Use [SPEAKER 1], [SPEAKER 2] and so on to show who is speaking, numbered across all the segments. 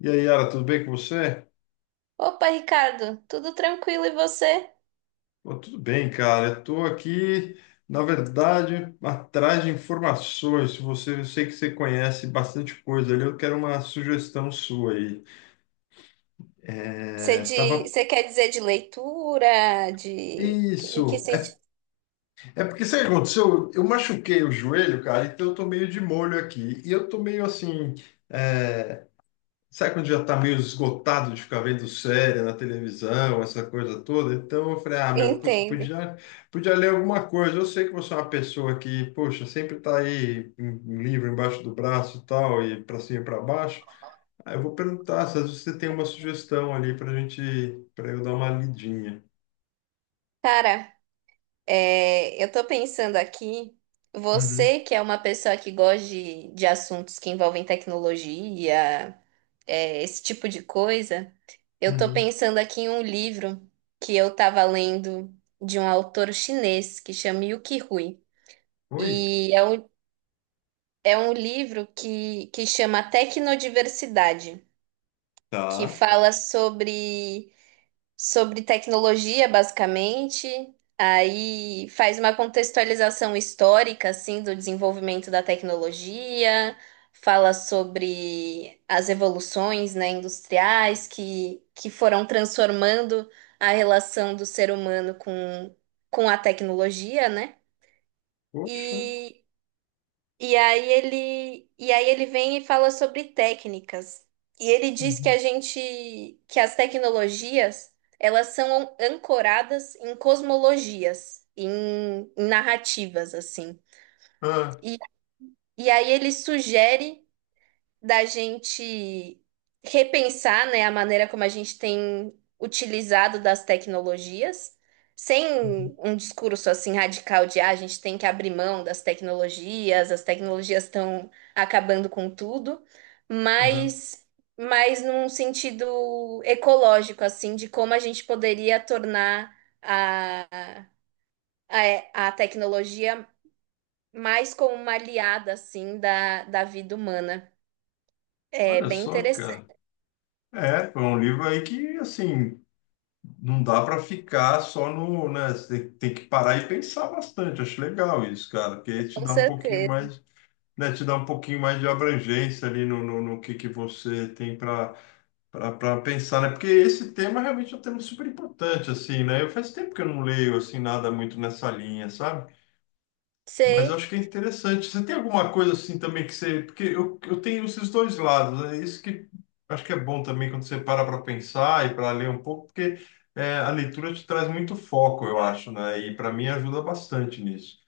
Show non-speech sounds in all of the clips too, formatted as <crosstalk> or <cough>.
[SPEAKER 1] E aí, Yara, tudo bem com você?
[SPEAKER 2] Opa, Ricardo, tudo tranquilo e você?
[SPEAKER 1] Pô, tudo bem, cara. Eu tô aqui, na verdade, atrás de informações. Se você, eu sei que você conhece bastante coisa ali, eu quero uma sugestão sua aí.
[SPEAKER 2] Você,
[SPEAKER 1] É,
[SPEAKER 2] de,
[SPEAKER 1] tava...
[SPEAKER 2] você quer dizer de leitura, em que
[SPEAKER 1] Isso.
[SPEAKER 2] sentido?
[SPEAKER 1] É porque sabe o que aconteceu? Eu machuquei o joelho, cara, então eu tô meio de molho aqui. E eu tô meio assim. é, Sabe quando já tá meio esgotado de ficar vendo série na televisão, essa coisa toda? Então eu falei, ah, meu, putz,
[SPEAKER 2] Entendo.
[SPEAKER 1] podia ler alguma coisa. Eu sei que você é uma pessoa que, poxa, sempre tá aí um livro embaixo do braço e tal, e para cima e para baixo. Aí eu vou perguntar se às vezes você tem uma sugestão ali pra gente, para eu dar uma lidinha.
[SPEAKER 2] Cara, eu tô pensando aqui,
[SPEAKER 1] Uhum,
[SPEAKER 2] você que é uma pessoa que gosta de assuntos que envolvem tecnologia, esse tipo de coisa, eu tô
[SPEAKER 1] uhum.
[SPEAKER 2] pensando aqui em um livro que eu tava lendo de um autor chinês que chama Yukio Hui.
[SPEAKER 1] Oi?
[SPEAKER 2] E é um É um livro que chama Tecnodiversidade, que
[SPEAKER 1] Tá.
[SPEAKER 2] fala sobre, sobre tecnologia, basicamente. Aí faz uma contextualização histórica, assim, do desenvolvimento da tecnologia, fala sobre as evoluções, né, industriais que foram transformando a relação do ser humano com a tecnologia, né?
[SPEAKER 1] Poxa.
[SPEAKER 2] E e aí ele vem e fala sobre técnicas. E ele diz que
[SPEAKER 1] Uhum.
[SPEAKER 2] as tecnologias, elas são ancoradas em cosmologias, em narrativas, assim.
[SPEAKER 1] Ah,
[SPEAKER 2] E, e aí ele sugere da gente repensar, né, a maneira como a gente tem utilizado das tecnologias,
[SPEAKER 1] uhum.
[SPEAKER 2] sem um discurso assim radical de ah, a gente tem que abrir mão das tecnologias, as tecnologias estão acabando com tudo,
[SPEAKER 1] Aham.
[SPEAKER 2] mas mas num sentido ecológico assim de como a gente poderia tornar a a tecnologia mais como uma aliada assim da vida humana. É
[SPEAKER 1] Olha
[SPEAKER 2] bem
[SPEAKER 1] só, cara.
[SPEAKER 2] interessante.
[SPEAKER 1] É, foi um livro aí que, assim, não dá para ficar só no, né? Tem que parar e pensar bastante. Acho legal isso, cara, porque aí te
[SPEAKER 2] Com
[SPEAKER 1] dá um pouquinho
[SPEAKER 2] certeza.
[SPEAKER 1] mais, né? Te dá um pouquinho mais de abrangência ali no que você tem para para pensar, né? Porque esse tema realmente é um tema super importante, assim, né? Eu faz tempo que eu não leio assim nada muito nessa linha, sabe? Mas eu
[SPEAKER 2] Sei,
[SPEAKER 1] acho que é interessante. Você tem alguma coisa assim também que você. Porque eu tenho esses dois lados. É isso que acho que é bom também quando você para para pensar e para ler um pouco, porque é, a leitura te traz muito foco, eu acho, né? E para mim ajuda bastante nisso.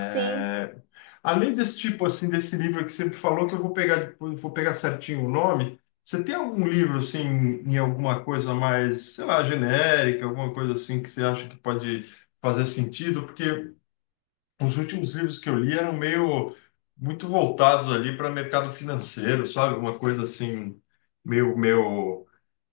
[SPEAKER 2] sim,
[SPEAKER 1] É, além desse tipo assim, desse livro que você falou, que eu vou pegar, depois, vou pegar certinho o nome. Você tem algum livro assim, em alguma coisa mais, sei lá, genérica, alguma coisa assim que você acha que pode fazer sentido? Porque os últimos livros que eu li eram meio muito voltados ali para mercado financeiro, sabe? Uma coisa assim, meio, meio,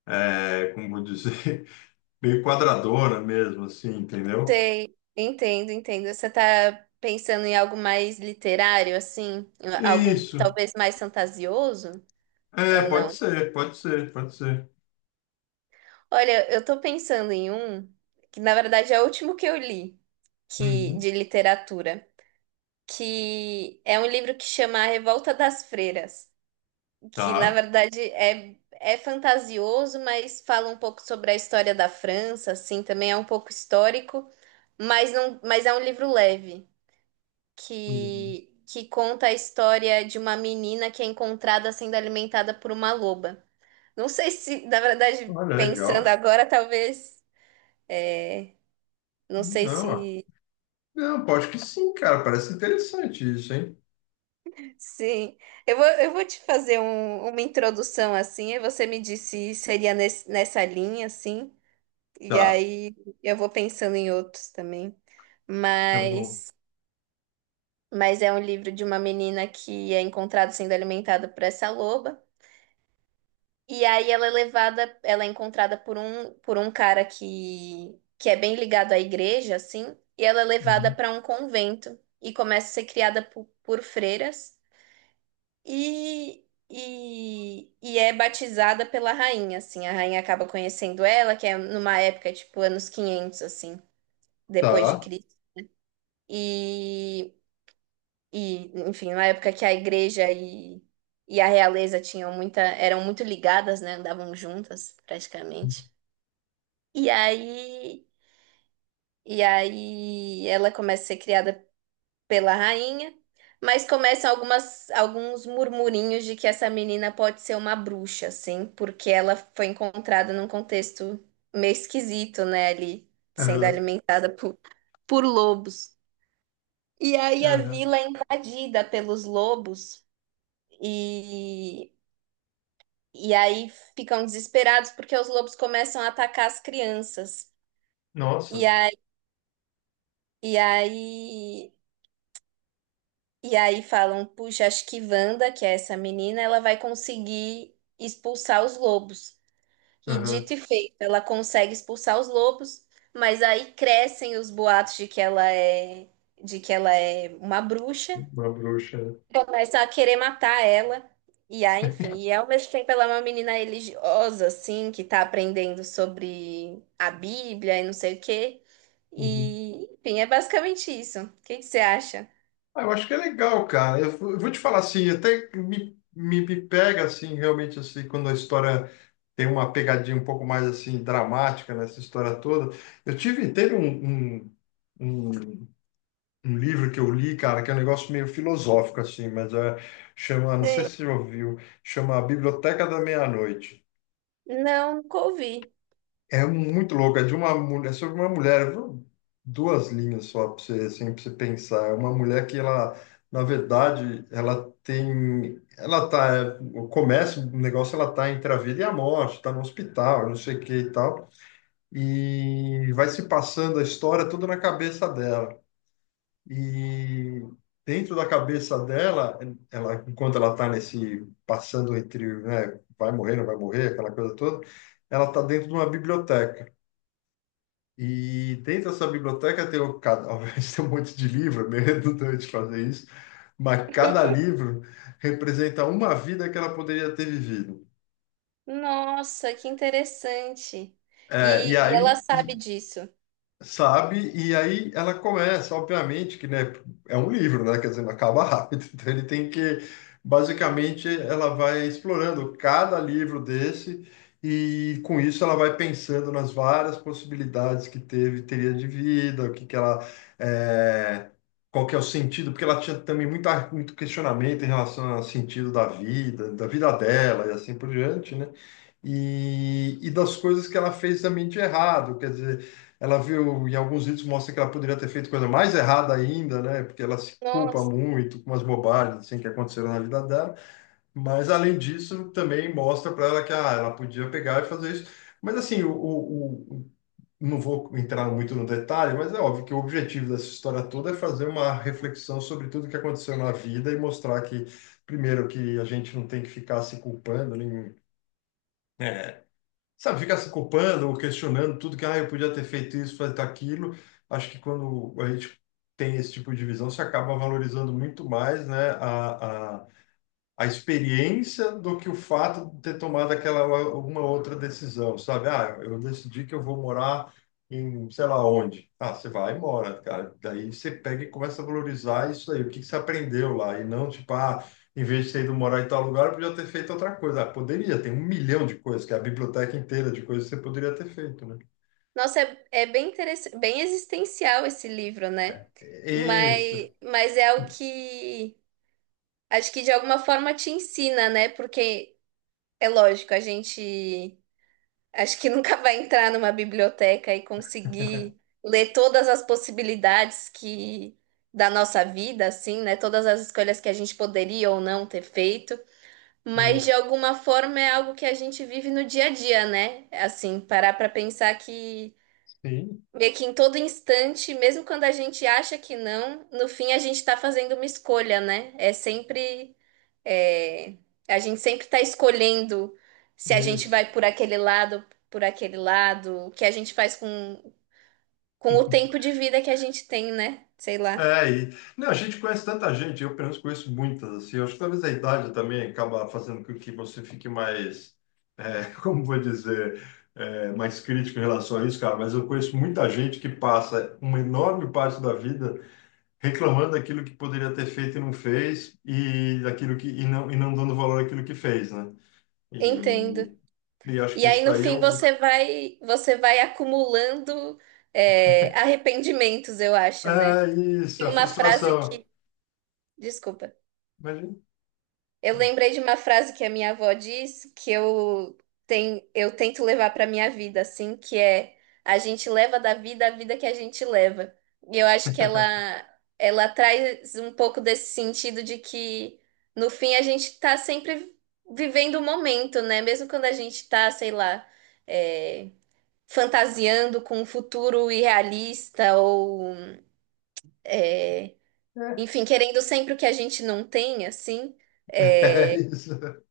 [SPEAKER 1] é, como vou dizer, <laughs> meio quadradona mesmo, assim, entendeu?
[SPEAKER 2] sei. Entendo, entendo. Você está pensando em algo mais literário, assim? Algo
[SPEAKER 1] Isso.
[SPEAKER 2] talvez mais fantasioso
[SPEAKER 1] É,
[SPEAKER 2] ou
[SPEAKER 1] pode
[SPEAKER 2] não?
[SPEAKER 1] ser, pode ser, pode ser.
[SPEAKER 2] Olha, eu estou pensando em um que, na verdade, é o último que eu li que,
[SPEAKER 1] Uhum.
[SPEAKER 2] de literatura, que é um livro que chama A Revolta das Freiras, que na
[SPEAKER 1] Tá.
[SPEAKER 2] verdade é, é fantasioso, mas fala um pouco sobre a história da França, assim, também é um pouco histórico, mas não, mas é um livro leve
[SPEAKER 1] Uhum.
[SPEAKER 2] que conta a história de uma menina que é encontrada sendo alimentada por uma loba. Não sei se, na verdade,
[SPEAKER 1] Olha,
[SPEAKER 2] pensando
[SPEAKER 1] legal.
[SPEAKER 2] agora, talvez, é, não sei
[SPEAKER 1] Não, ó,
[SPEAKER 2] se
[SPEAKER 1] não, pô, acho que sim, cara. Parece interessante isso, hein?
[SPEAKER 2] sim. Eu vou te fazer uma introdução assim, e você me disse se seria nessa linha assim. E
[SPEAKER 1] Tá,
[SPEAKER 2] aí eu vou pensando em outros também.
[SPEAKER 1] tá bom.
[SPEAKER 2] Mas, mas é um livro de uma menina que é encontrada sendo alimentada por essa loba. E aí ela é encontrada por um cara que é bem ligado à igreja, assim. E ela é levada
[SPEAKER 1] Uhum.
[SPEAKER 2] para um convento e começa a ser criada por freiras. E, e é batizada pela rainha, assim. A rainha acaba conhecendo ela, que é numa época, tipo, anos 500 assim, depois de
[SPEAKER 1] Tá.
[SPEAKER 2] Cristo. E, enfim, na época que a igreja e a realeza tinham muita, eram muito ligadas, né? Andavam juntas, praticamente. E aí, e aí ela começa a ser criada pela rainha, mas começam alguns murmurinhos de que essa menina pode ser uma bruxa, assim, porque ela foi encontrada num contexto meio esquisito, né? Ali, sendo
[SPEAKER 1] Aham,
[SPEAKER 2] alimentada por lobos. E aí a
[SPEAKER 1] aham.
[SPEAKER 2] vila é invadida pelos lobos e, e aí ficam desesperados porque os lobos começam a atacar as crianças.
[SPEAKER 1] Nossa,
[SPEAKER 2] E aí, e aí, e aí falam, puxa, acho que Wanda, que é essa menina, ela vai conseguir expulsar os lobos. E
[SPEAKER 1] aham.
[SPEAKER 2] dito e feito, ela consegue expulsar os lobos, mas aí crescem os boatos de de que ela é uma bruxa.
[SPEAKER 1] Uma bruxa, né?
[SPEAKER 2] Começa a querer matar ela. E aí, enfim, e ao mesmo tempo ela é uma menina religiosa, assim, que tá aprendendo sobre a Bíblia e não sei o quê.
[SPEAKER 1] Uhum.
[SPEAKER 2] E, enfim, é basicamente isso. O que que você acha?
[SPEAKER 1] Ah, eu acho que é legal, cara. Eu vou te falar assim, até me pega assim, realmente assim, quando a história tem uma pegadinha um pouco mais assim dramática nessa história toda. Teve um, um livro que eu li, cara, que é um negócio meio filosófico assim, mas é, chama, não sei
[SPEAKER 2] Sei.
[SPEAKER 1] se você já ouviu, chama A Biblioteca da Meia-Noite.
[SPEAKER 2] Não, nunca ouvi.
[SPEAKER 1] É muito louco, é de uma mulher, é sobre uma mulher, viu? Duas linhas só para você, assim, para você pensar. É uma mulher que ela, na verdade, ela tá, é, começa o negócio, ela tá entre a vida e a morte, tá no hospital, não sei o que e tal, e vai se passando a história toda na cabeça dela. E dentro da cabeça dela, ela, enquanto ela tá nesse passando entre, né, vai morrer, não vai morrer, aquela coisa toda, ela tá dentro de uma biblioteca. E dentro da sua biblioteca tem, um, <laughs> obviamente tem um monte de livro, é meio redundante fazer isso, mas cada livro representa uma vida que ela poderia ter vivido.
[SPEAKER 2] Nossa, que interessante.
[SPEAKER 1] É, e
[SPEAKER 2] E ela
[SPEAKER 1] aí,
[SPEAKER 2] sabe
[SPEAKER 1] e
[SPEAKER 2] disso.
[SPEAKER 1] sabe? E aí ela começa, obviamente, que né, é um livro, né? Quer dizer, não acaba rápido. <laughs> Então ele tem que, basicamente, ela vai explorando cada livro desse e com isso ela vai pensando nas várias possibilidades que teve, teria de vida, o que que ela é, qual que é o sentido? Porque ela tinha também muito questionamento em relação ao sentido da vida dela e assim por diante, né? E das coisas que ela fez também de errado, quer dizer, ela viu, em alguns vídeos mostra que ela poderia ter feito coisa mais errada ainda, né? Porque ela se culpa
[SPEAKER 2] Nossa,
[SPEAKER 1] muito com umas bobagens assim, que aconteceram na vida dela. Mas, além disso, também mostra para ela que ah, ela podia pegar e fazer isso. Mas, assim, não vou entrar muito no detalhe, mas é óbvio que o objetivo dessa história toda é fazer uma reflexão sobre tudo que aconteceu na vida e mostrar que, primeiro, que a gente não tem que ficar se culpando, nem né, sabe, ficar se culpando ou questionando tudo que, ah, eu podia ter feito isso, fazer aquilo. Acho que quando a gente tem esse tipo de visão, você acaba valorizando muito mais, né, a experiência do que o fato de ter tomado aquela alguma outra decisão, sabe? Ah, eu decidi que eu vou morar em sei lá onde. Ah, você vai e mora, cara. Daí você pega e começa a valorizar isso aí, o que que você aprendeu lá, e não tipo, ah, em vez de ter ido morar em tal lugar, eu podia ter feito outra coisa. Ah, poderia, tem um milhão de coisas, que é a biblioteca inteira de coisas que você poderia ter feito, né?
[SPEAKER 2] nossa, é, é bem interessante, bem existencial esse livro, né?
[SPEAKER 1] Isso,
[SPEAKER 2] Mas é o que acho que de alguma forma te ensina, né? Porque é lógico, a gente acho que nunca vai entrar numa biblioteca e conseguir ler todas as possibilidades que da nossa vida, assim, né? Todas as escolhas que a gente poderia ou não ter feito, mas de
[SPEAKER 1] isso.
[SPEAKER 2] alguma forma é algo que a gente vive no dia a dia, né? Assim, parar para pensar que
[SPEAKER 1] Sim,
[SPEAKER 2] meio que em todo instante, mesmo quando a gente acha que não, no fim a gente está fazendo uma escolha, né? É sempre. é, a gente sempre está escolhendo se a gente
[SPEAKER 1] isso.
[SPEAKER 2] vai por aquele lado, o que a gente faz com o
[SPEAKER 1] <laughs>
[SPEAKER 2] tempo de vida que a gente tem, né? Sei lá.
[SPEAKER 1] É, e não, a gente conhece tanta gente, eu pelo menos conheço muitas, assim, eu acho que talvez a idade também acaba fazendo com que você fique mais, <laughs> como vou dizer, é, mais crítico em relação a isso, cara, mas eu conheço muita gente que passa uma enorme parte da vida reclamando daquilo que poderia ter feito e não fez, e daquilo e não dando valor àquilo que fez, né?
[SPEAKER 2] Entendo.
[SPEAKER 1] E, e acho que
[SPEAKER 2] E
[SPEAKER 1] isso
[SPEAKER 2] aí no
[SPEAKER 1] daí é
[SPEAKER 2] fim
[SPEAKER 1] um,
[SPEAKER 2] você vai acumulando, arrependimentos, eu acho,
[SPEAKER 1] é
[SPEAKER 2] né?
[SPEAKER 1] isso,
[SPEAKER 2] E
[SPEAKER 1] é a
[SPEAKER 2] uma frase
[SPEAKER 1] frustração.
[SPEAKER 2] que. Desculpa.
[SPEAKER 1] Imagina.
[SPEAKER 2] Eu
[SPEAKER 1] <laughs>
[SPEAKER 2] lembrei de uma frase que a minha avó disse tem, eu tento levar para minha vida, assim, que é a gente leva da vida a vida que a gente leva. E eu acho ela traz um pouco desse sentido de que, no fim, a gente está sempre vivendo o momento, né? Mesmo quando a gente está, sei lá, é, fantasiando com um futuro irrealista ou, é, enfim, querendo sempre o que a gente não tem, assim.
[SPEAKER 1] É
[SPEAKER 2] É,
[SPEAKER 1] isso.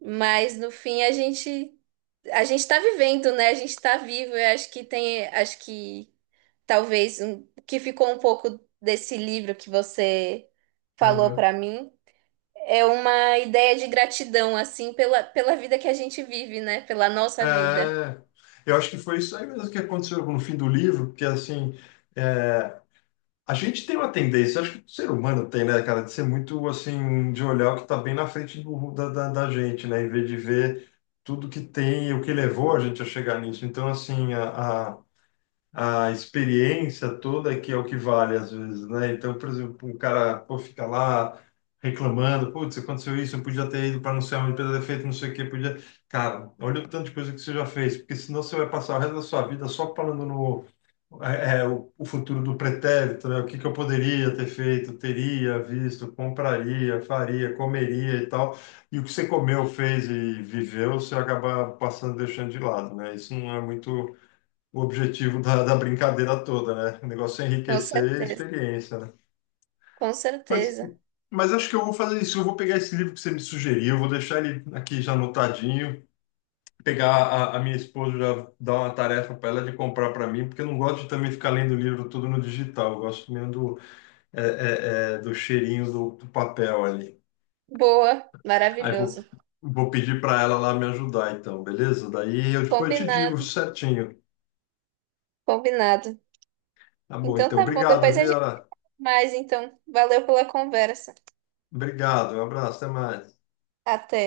[SPEAKER 2] mas no fim a gente está vivendo, né? A gente está vivo. Eu acho que tem, acho que talvez um, o que ficou um pouco desse livro que você falou
[SPEAKER 1] Uhum.
[SPEAKER 2] para mim é uma ideia de gratidão assim pela pela vida que a gente vive, né? Pela nossa vida.
[SPEAKER 1] É, eu acho que foi isso aí mesmo que aconteceu no fim do livro, porque assim, é, a gente tem uma tendência, acho que o ser humano tem, né, cara, de ser muito assim, de olhar o que está bem na frente da, da gente, né, em vez de ver tudo que tem e o que levou a gente a chegar nisso. Então, assim, a experiência toda que é o que vale às vezes, né? Então, por exemplo, um cara pô, fica lá reclamando, putz, aconteceu isso, eu podia ter ido para não sei onde, podia ter feito não sei o quê, podia... Cara, olha o tanto de coisa que você já fez, porque senão você vai passar o resto da sua vida só falando no... o futuro do pretérito, né? O que que eu poderia ter feito, teria visto, compraria, faria, comeria e tal. E o que você comeu, fez e viveu, você acaba passando, deixando de lado, né? Isso não é muito o objetivo da brincadeira toda, né? O negócio é
[SPEAKER 2] Com
[SPEAKER 1] enriquecer a
[SPEAKER 2] certeza,
[SPEAKER 1] experiência, né?
[SPEAKER 2] com
[SPEAKER 1] Mas,
[SPEAKER 2] certeza.
[SPEAKER 1] mas acho que eu vou fazer isso. Eu vou pegar esse livro que você me sugeriu, vou deixar ele aqui já anotadinho, pegar a minha esposa, já dar uma tarefa para ela de comprar para mim, porque eu não gosto de também ficar lendo livro tudo no digital. Eu gosto mesmo do, do cheirinho do, do papel ali.
[SPEAKER 2] Boa,
[SPEAKER 1] Aí vou.
[SPEAKER 2] maravilhoso.
[SPEAKER 1] Vou pedir para ela lá me ajudar, então, beleza? Daí eu depois te digo
[SPEAKER 2] Combinado,
[SPEAKER 1] certinho.
[SPEAKER 2] combinado.
[SPEAKER 1] Tá bom,
[SPEAKER 2] Então
[SPEAKER 1] então.
[SPEAKER 2] tá bom.
[SPEAKER 1] Obrigado,
[SPEAKER 2] Depois a gente
[SPEAKER 1] Vera.
[SPEAKER 2] mais. Então, valeu pela conversa.
[SPEAKER 1] Obrigado. Um abraço. Até mais.
[SPEAKER 2] Até.